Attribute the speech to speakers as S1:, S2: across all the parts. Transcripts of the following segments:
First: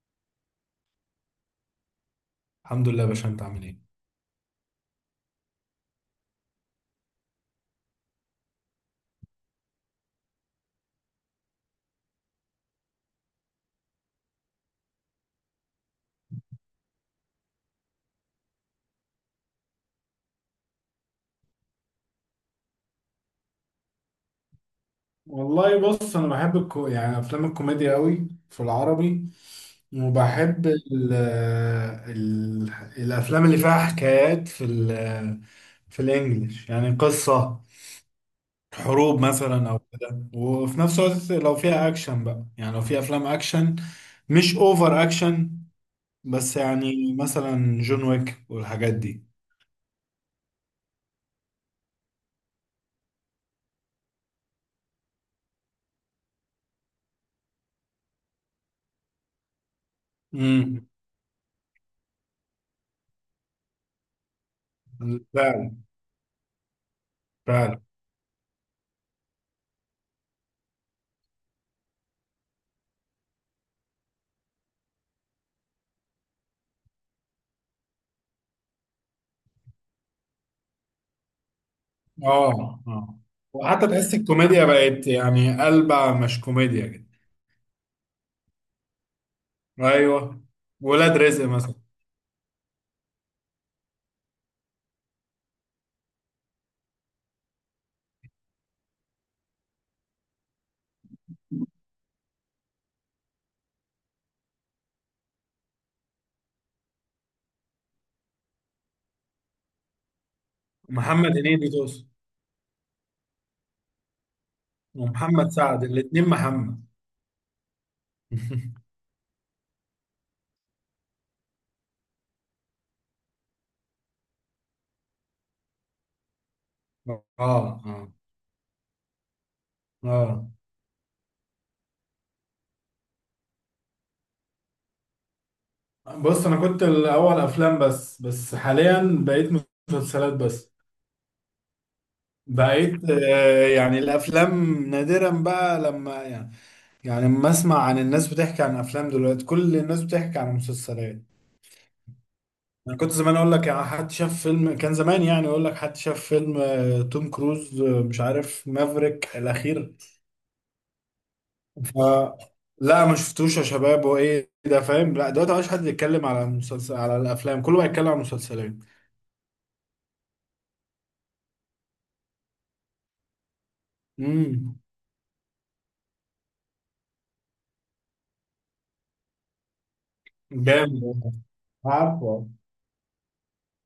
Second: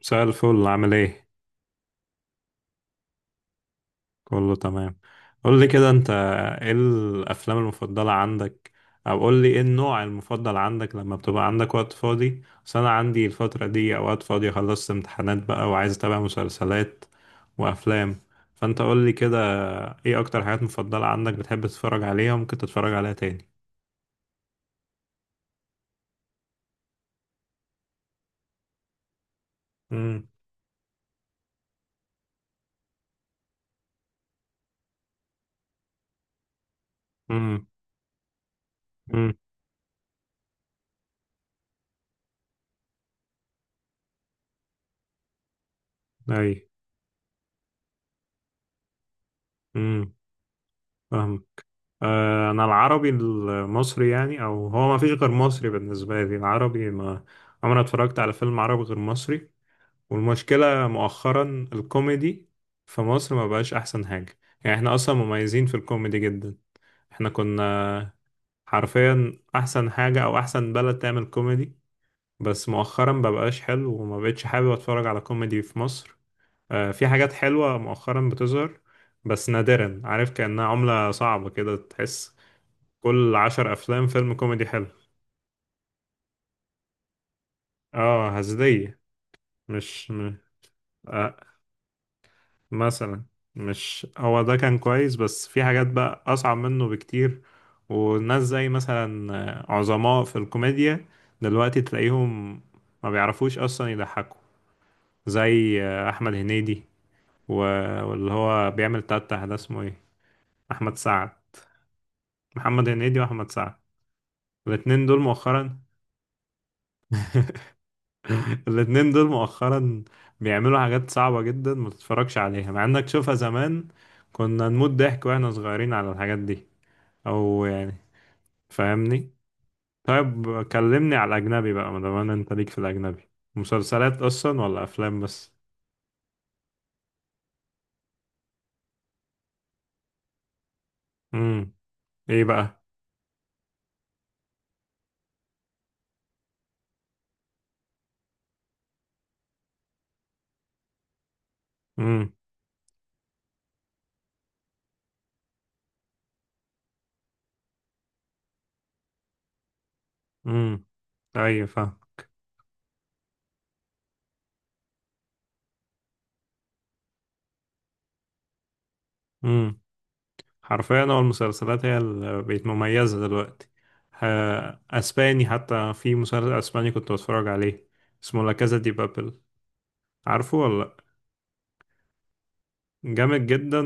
S1: مساء الفل، عامل ايه؟
S2: الحمد لله يا باشا، انت عامل ايه؟
S1: كله تمام. قول لي كده، انت ايه الافلام المفضلة عندك؟ او قول لي ايه النوع المفضل عندك لما بتبقى عندك وقت فاضي. بس انا عندي الفترة دي اوقات فاضية، خلصت امتحانات بقى وعايز اتابع مسلسلات وافلام. فانت قول لي كده، ايه اكتر حاجات مفضلة عندك بتحب تتفرج عليها وممكن تتفرج عليها تاني؟
S2: والله بص، انا بحب يعني افلام الكوميديا قوي في العربي.
S1: امم
S2: وبحب الافلام اللي فيها حكايات في الانجليش، يعني قصة
S1: امم
S2: حروب
S1: امم
S2: مثلا او كده. وفي نفس الوقت لو فيها اكشن بقى، يعني لو في افلام اكشن مش اوفر اكشن،
S1: اي.
S2: بس يعني مثلا جون ويك والحاجات دي.
S1: امم انا العربي المصري، يعني او هو ما فيش غير مصري بالنسبه لي العربي، ما عمري ما اتفرجت على فيلم عربي غير مصري.
S2: امم.
S1: والمشكله مؤخرا، الكوميدي في مصر ما بقاش احسن حاجه، يعني احنا اصلا مميزين
S2: فعلا،
S1: في الكوميدي جدا. احنا
S2: فعلا.
S1: كنا حرفيا احسن حاجه او احسن بلد تعمل كوميدي، بس مؤخرا ما بقاش حلو وما بقتش حابب اتفرج على كوميدي في مصر. في حاجات حلوه مؤخرا بتظهر بس نادرا، عارف، كأنها عملة صعبة كده تحس.
S2: اه، اه.
S1: كل عشر
S2: وحتى
S1: أفلام
S2: تحس
S1: فيلم كوميدي
S2: الكوميديا
S1: حلو.
S2: بقت يعني قلبة، مش كوميديا كده.
S1: اه، هزلية. مش م...
S2: ايوه. ولاد
S1: آه
S2: رزق مثلا.
S1: مثلا. مش هو ده كان كويس، بس في حاجات بقى أصعب منه بكتير. وناس زي مثلا، عظماء في الكوميديا، دلوقتي تلاقيهم ما بيعرفوش أصلا يضحكوا. زي أحمد هنيدي و- واللي هو بيعمل تتح ده اسمه ايه؟ أحمد سعد.
S2: محمد هنيدي توصل.
S1: محمد هنيدي وأحمد سعد، الاتنين دول
S2: ومحمد
S1: مؤخرا.
S2: سعد، الاتنين محمد.
S1: الاتنين دول مؤخرا بيعملوا حاجات صعبة جدا، ما تتفرجش عليها، مع انك تشوفها زمان كنا نموت ضحك واحنا صغيرين على الحاجات دي.
S2: اه،
S1: او يعني،
S2: اه،
S1: فاهمني؟
S2: اه.
S1: طيب كلمني على الاجنبي بقى، ما دام انت ليك في الاجنبي مسلسلات اصلا ولا افلام بس؟
S2: بص، انا كنت الاول افلام بس، بس حاليا بقيت مسلسلات بس.
S1: امم. ايه بقى؟
S2: بقيت يعني الافلام نادرا بقى لما يعني. يعني لما اسمع عن الناس بتحكي عن افلام، دلوقتي كل الناس بتحكي عن مسلسلات.
S1: امم
S2: انا كنت زمان اقول لك يعني حد شاف فيلم، كان زمان يعني اقول لك حد شاف فيلم توم كروز، مش عارف مافريك الاخير.
S1: امم. ايوه، فاهم.
S2: ف لا، ما شفتوش يا شباب هو ايه ده فاهم، لا دلوقتي مبقاش حد يتكلم على المسلسل، على الافلام كله بقى يتكلم على المسلسلات.
S1: امم. حرفيا هو المسلسلات هي اللي بقت مميزة دلوقتي.
S2: امم.
S1: ها، اسباني، حتى في مسلسل اسباني كنت بتفرج عليه، اسمه لا كازا دي بابل، عارفه ولا؟
S2: جامد. عارفه.
S1: جامد جدا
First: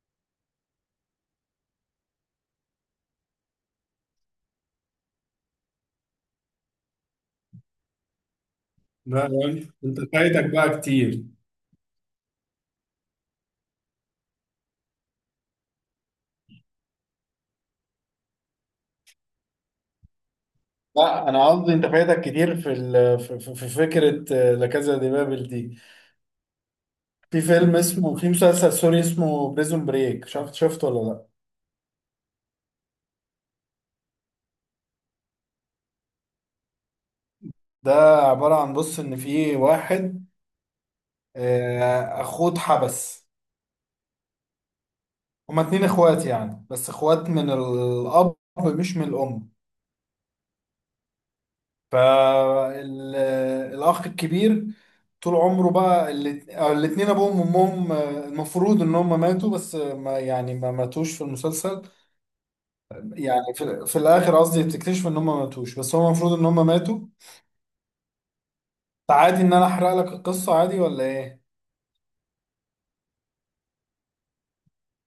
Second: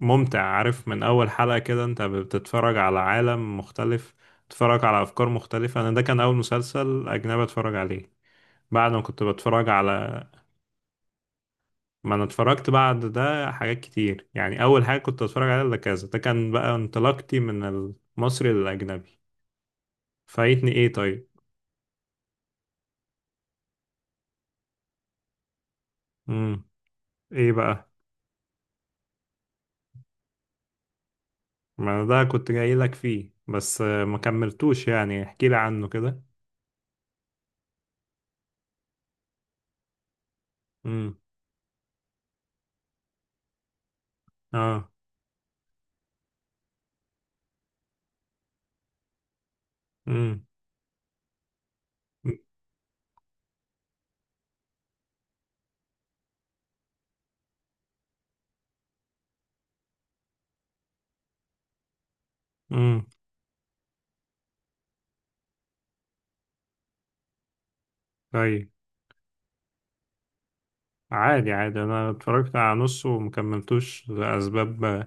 S1: وممتع، عارف، من أول حلقة كده أنت بتتفرج على عالم مختلف، بتتفرج على أفكار مختلفة. أنا ده كان أول مسلسل أجنبي أتفرج عليه، بعد ما كنت
S2: لا، يعني
S1: بتفرج
S2: انت
S1: على،
S2: فايتك بقى كتير.
S1: ما أنا اتفرجت بعد ده حاجات كتير، يعني أول حاجة كنت أتفرج عليها ده، كذا، ده كان بقى انطلاقتي من المصري للأجنبي. فايتني إيه طيب؟
S2: لا، انا قصدي انت فايتك كتير في ال... في في- في فكره لا كازا دي بابل دي.
S1: مم. إيه بقى؟
S2: في مسلسل سوري اسمه بريزون بريك، شفته ولا لا؟
S1: ما ده كنت جاي لك فيه. بس ما كملتوش، يعني احكي لي عنه كده.
S2: ده عبارة عن، بص إن في واحد،
S1: امم.
S2: أخوه اتحبس.
S1: اه.
S2: هما اتنين إخوات يعني، بس إخوات من الأب مش من الأم. فالأخ الكبير طول عمره بقى، أو الاتنين أبوهم وأمهم المفروض إن هما ماتوا، بس ما يعني ما ماتوش في المسلسل.
S1: امم.
S2: يعني في الآخر قصدي بتكتشف إن هما ماتوش، بس هو المفروض إن هما ماتوا.
S1: طيب.
S2: عادي إن أنا أحرق لك القصة، عادي ولا إيه؟
S1: عادي، عادي، انا اتفرجت على نصه ومكملتوش لاسباب،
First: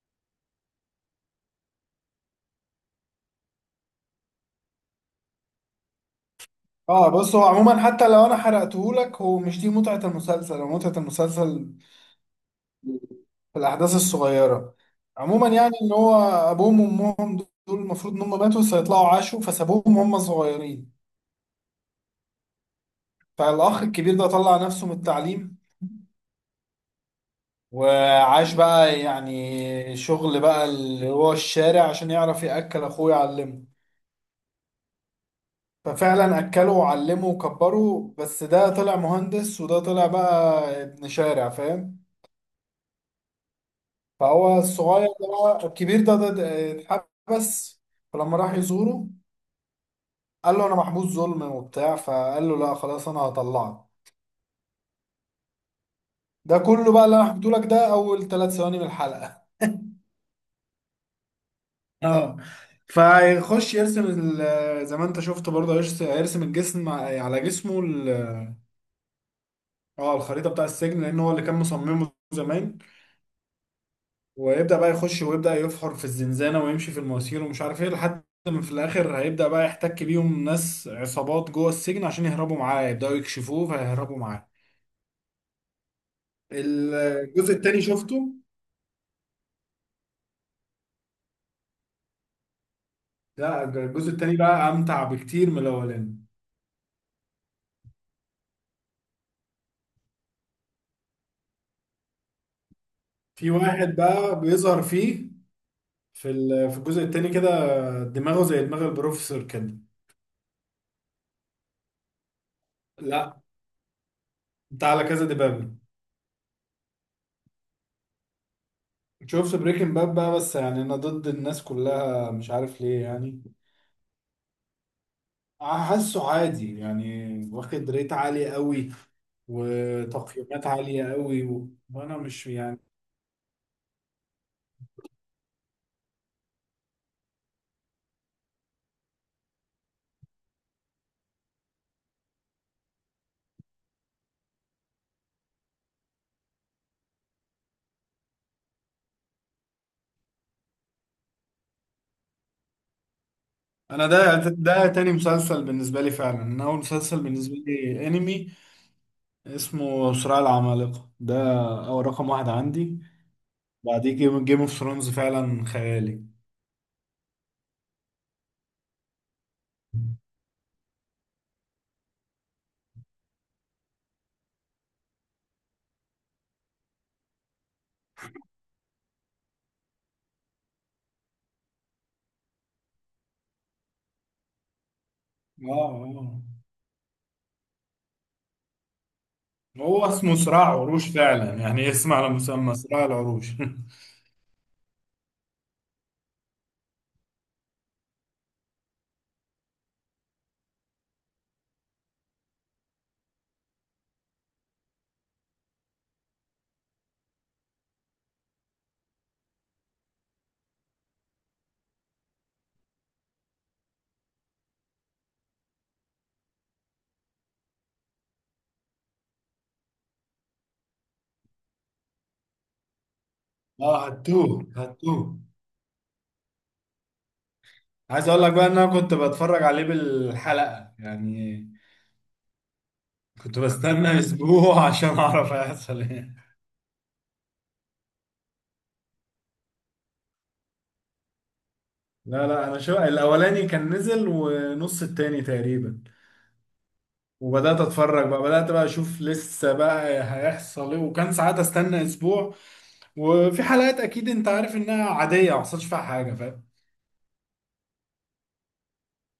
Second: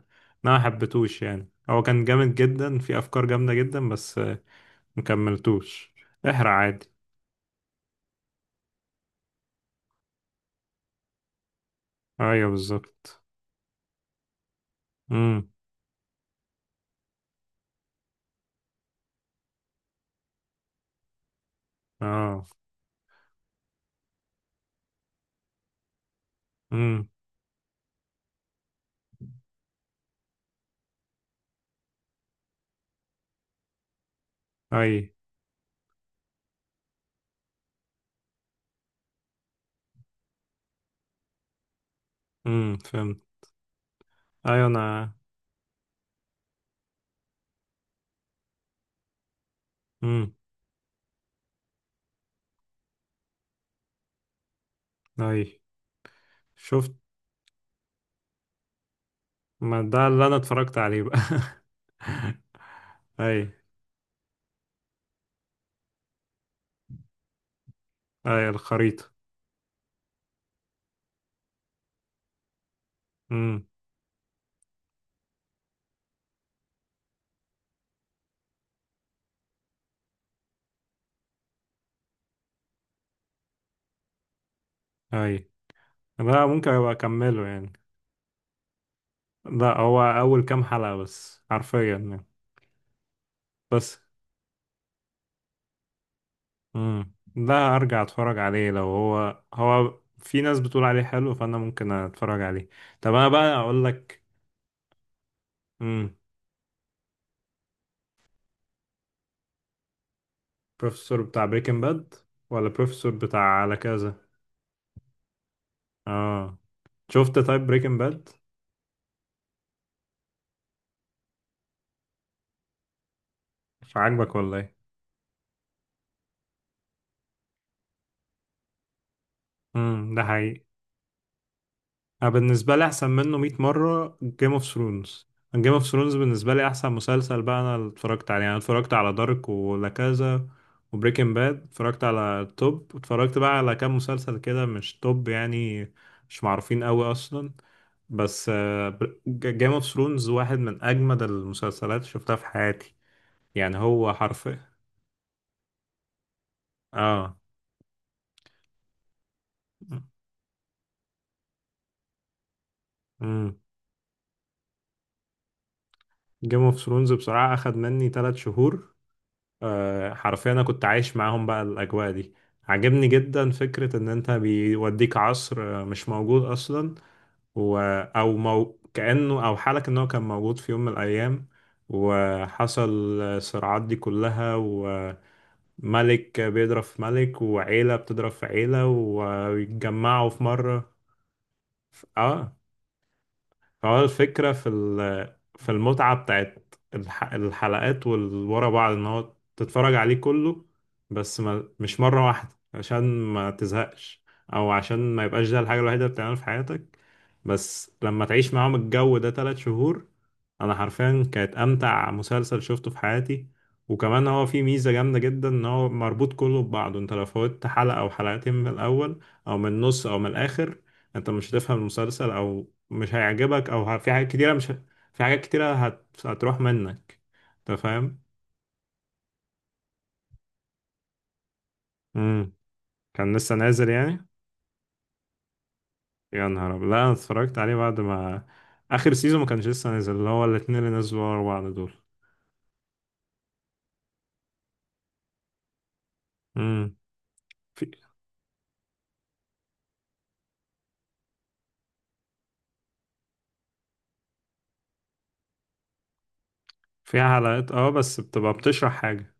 S1: إن انا محبتوش، يعني هو كان جامد جدا، في افكار جامده جدا، بس مكملتوش. احرق عادي.
S2: اه، بص هو عموما حتى لو انا حرقتهولك، هو مش دي متعة المسلسل، هو متعة المسلسل
S1: ايوه بالظبط.
S2: في الاحداث الصغيرة. عموما
S1: امم.
S2: يعني ان هو ابوهم وامهم دول المفروض ان هم ماتوا، فيطلعوا عاشوا، فسابوهم وهم صغيرين.
S1: اه.
S2: فالاخ الكبير ده طلع نفسه من التعليم،
S1: امم.
S2: وعاش بقى يعني شغل بقى اللي هو الشارع عشان يعرف يأكل اخوه، يعلمه.
S1: اي.
S2: ففعلا اكله وعلمه وكبره، بس ده طلع مهندس وده طلع بقى ابن شارع، فاهم.
S1: امم، فهمت.
S2: فهو
S1: ايوه
S2: الصغير
S1: انا.
S2: ده بقى، الكبير ده اتحبس. فلما راح يزوره،
S1: امم.
S2: قال له انا محبوس ظلم وبتاع، فقال له لا خلاص انا هطلعك.
S1: اي.
S2: ده
S1: شفت،
S2: كله بقى اللي انا حكيته لك ده اول 3 ثواني من الحلقة.
S1: ما ده اللي انا اتفرجت عليه بقى.
S2: اه.
S1: اي.
S2: فيخش يرسم زي ما انت شفت برضه، هيرسم الجسم على جسمه.
S1: اي، الخريطه.
S2: اه، الخريطة بتاع السجن، لان هو اللي كان مصممه زمان.
S1: امم.
S2: ويبدأ بقى يخش ويبدأ يفحر في الزنزانة ويمشي في المواسير ومش عارف ايه، لحد ما في الآخر هيبدأ بقى يحتك بيهم ناس عصابات جوه السجن عشان يهربوا معاه، يبدأوا يكشفوه فيهربوا معاه.
S1: اي. لا، ممكن ابقى اكمله
S2: الجزء
S1: يعني.
S2: التاني شفته؟
S1: لا، هو اول كام حلقه بس حرفيا يعني.
S2: لا،
S1: بس،
S2: الجزء التاني بقى أمتع بكتير من الأولاني.
S1: امم، ده ارجع اتفرج عليه، لو هو هو في ناس بتقول عليه حلو فانا ممكن اتفرج عليه. طب انا
S2: في
S1: بقى اقول
S2: واحد
S1: لك.
S2: بقى بيظهر فيه
S1: امم.
S2: في الجزء التاني كده، دماغه زي دماغ البروفيسور كده.
S1: بروفيسور بتاع بريكنج باد، ولا بروفيسور بتاع
S2: لا،
S1: على كذا؟
S2: انت على كذا دبابة.
S1: اه. شفت، طيب بريكنج باد؟
S2: شفت بريكنج باد بقى، بس يعني انا ضد الناس كلها مش عارف ليه يعني.
S1: عاجبك ولا ايه؟
S2: حاسه عادي يعني، واخد ريت عالي قوي
S1: امم، ده حقيقي.
S2: وتقييمات عالية قوي وانا
S1: انا
S2: مش
S1: بالنسبه
S2: يعني.
S1: لي احسن منه 100 مره، جيم اوف ثرونز. جيم اوف ثرونز بالنسبه لي احسن مسلسل بقى انا اللي اتفرجت عليه. يعني انا اتفرجت على دارك ولا كذا، وبريكنج باد، اتفرجت على توب. اتفرجت بقى على كام مسلسل كده مش توب يعني، مش معروفين قوي اصلا. بس جيم اوف ثرونز واحد من اجمد المسلسلات اللي شفتها في حياتي. يعني
S2: انا
S1: هو
S2: ده
S1: حرفيا.
S2: ده تاني مسلسل بالنسبة لي، فعلا. انا اول مسلسل
S1: اه.
S2: بالنسبة لي انمي، اسمه صراع العمالقة، ده اول رقم واحد عندي.
S1: امم.
S2: بعديه جيم اوف ثرونز، فعلا خيالي.
S1: جيم اوف ثرونز بصراحه اخد مني 3 شهور. حرفيا انا كنت عايش معاهم بقى الاجواء دي. عجبني جدا فكرة ان انت بيوديك عصر مش موجود اصلا. و... كأنه او حالك ان هو كان موجود في يوم من الايام وحصل الصراعات دي كلها، وملك
S2: اه، اه.
S1: بيضرب في ملك، وعيلة بتضرب في عيلة،
S2: هو
S1: ويتجمعوا
S2: اسمه
S1: في
S2: صراع
S1: مرة.
S2: عروش فعلا، يعني اسم على
S1: اه.
S2: مسمى صراع العروش.
S1: هو الفكرة في في المتعة بتاعت الحلقات والورا بعض، ان هو تتفرج عليه كله، بس ما مش مرة واحدة عشان ما تزهقش، او عشان ما يبقاش ده الحاجة الوحيدة اللي بتعملها في حياتك. بس لما تعيش معاهم الجو ده تلات شهور، انا حرفيا كانت امتع مسلسل شفته في حياتي. وكمان هو فيه ميزة جامدة جدا ان هو مربوط كله ببعضه. انت لو فوتت حلقة او حلقتين من الاول او من النص او من الاخر، انت مش هتفهم المسلسل، او مش هيعجبك، او
S2: اه،
S1: في حاجات
S2: هتوه
S1: كتيره مش ه-
S2: هتوه.
S1: في حاجات كتيره هتروح منك. انت فاهم؟
S2: عايز اقول لك بقى، ان انا كنت بتفرج عليه بالحلقة يعني،
S1: امم. كان لسه
S2: كنت
S1: نازل
S2: بستنى
S1: يعني.
S2: اسبوع عشان اعرف هيحصل ايه.
S1: يا نهار ابيض، لا انا اتفرجت عليه بعد ما اخر سيزون، ما كانش لسه نازل اللي هو الاتنين اللي نزلوا ورا بعض دول.
S2: لا، لا، انا شو الاولاني كان نزل ونص التاني تقريبا،
S1: امم.
S2: وبدات
S1: في
S2: اتفرج بقى، بدات بقى اشوف لسه بقى هيحصل ايه، وكان ساعات استنى اسبوع. وفي حلقات اكيد انت عارف انها عاديه، ما حصلش فيها حاجه، فاهم.
S1: فيها حلقات، اه، بس بتبقى بتشرح حاجه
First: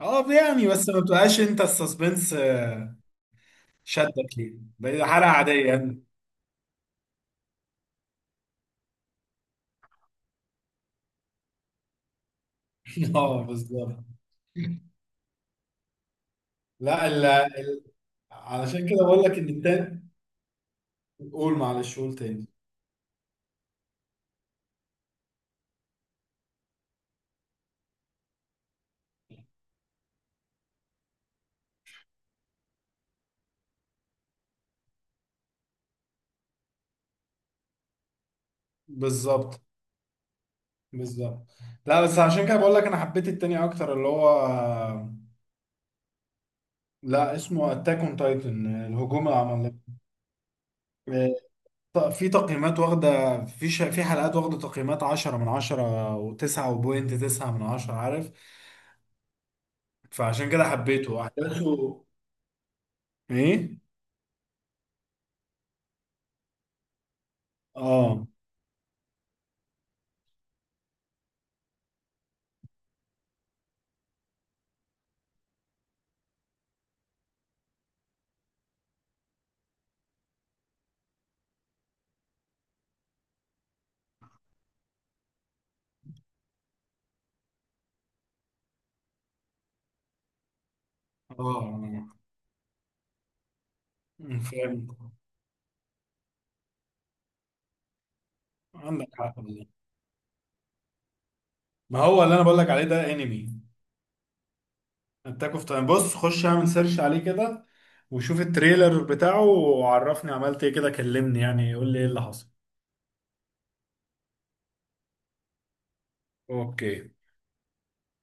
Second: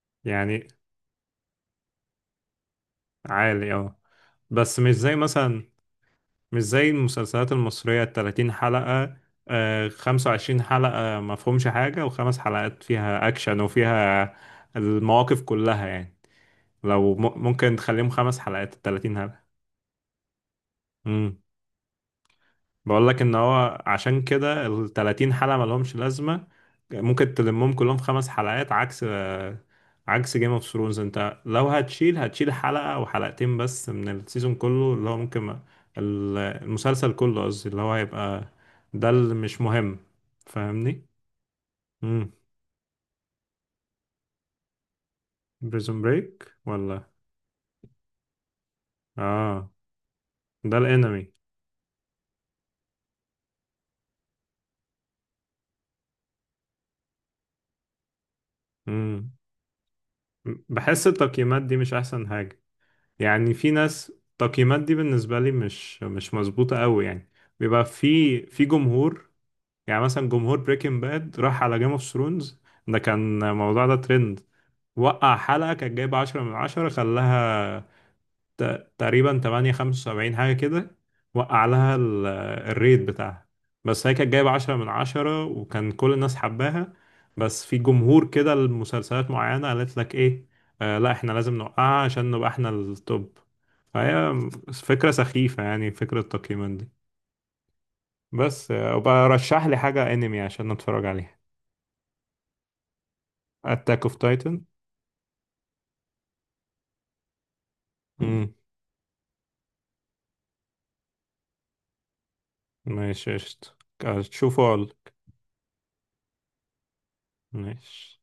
S2: اه، يعني
S1: يعني.
S2: بس ما بتبقاش انت السسبنس
S1: عالي، اه.
S2: شدك ليه
S1: بس مش
S2: بقى،
S1: زي
S2: حلقه
S1: مثلا،
S2: عاديه يعني.
S1: مش زي المسلسلات المصرية التلاتين حلقة، آه، خمسة وعشرين حلقة مفهومش حاجة وخمس حلقات فيها
S2: اه،
S1: أكشن
S2: بالظبط.
S1: وفيها المواقف كلها يعني.
S2: لا،
S1: ممكن تخليهم خمس حلقات
S2: علشان كده
S1: التلاتين
S2: بقول لك
S1: حلقة.
S2: ان التاني.
S1: مم.
S2: قول، معلش، قول تاني.
S1: بقول لك ان هو عشان كده ال 30 حلقة ما لهمش لازمة، ممكن تلمهم كلهم في خمس حلقات. عكس، عكس جيم اوف ثرونز، انت لو هتشيل، هتشيل حلقة او حلقتين بس من السيزون كله اللي هو ممكن المسلسل كله قصدي اللي هو هيبقى ده اللي
S2: بالظبط،
S1: مش مهم. فاهمني؟
S2: بالظبط. لا بس
S1: امم.
S2: عشان كده بقول لك انا حبيت التاني اكتر، اللي هو
S1: بريزون بريك ولا؟
S2: لا، اسمه اتاك اون تايتن، الهجوم
S1: اه،
S2: العملاق.
S1: ده الانمي.
S2: آه، في تقييمات واخده في حلقات واخده تقييمات 10 من 10 و9.9 من 10، عارف.
S1: امم.
S2: فعشان كده
S1: بحس
S2: حبيته
S1: التقييمات دي مش
S2: احداثه.
S1: احسن يعني. في
S2: ايه.
S1: ناس التقييمات دي بالنسبة لي مش مظبوطة قوي يعني. بيبقى
S2: اه،
S1: في جمهور. يعني مثلا جمهور بريكنج باد راح على جيم اوف ثرونز، ده كان الموضوع ده ترند، وقع حلقة كانت جايبة عشرة من عشرة، خلاها تقريبا 8 75 حاجة كده، وقع لها الريت بتاعها. بس هي كانت جايبة 10 من 10 وكان كل الناس حباها. بس في جمهور كده لمسلسلات معينة قالت لك ايه، آه لا احنا لازم نوقعها
S2: اه.
S1: عشان نبقى احنا التوب. فهي،
S2: فهمت.
S1: فكرة سخيفة يعني فكرة التقييمات دي. بس
S2: عندك
S1: وبقى
S2: حق
S1: رشح
S2: والله.
S1: لي حاجة انمي عشان نتفرج عليها.
S2: ما هو اللي انا بقول لك عليه ده انمي،
S1: اتاك اوف تايتن.
S2: اتاك اوف تايم. بص خش اعمل سيرش عليه كده، وشوف
S1: امم.
S2: التريلر بتاعه وعرفني عملت ايه، كده كلمني يعني، قول لي ايه اللي حصل.
S1: ماشي، قشطة. تشوفوا.
S2: اوكي.
S1: ماشي.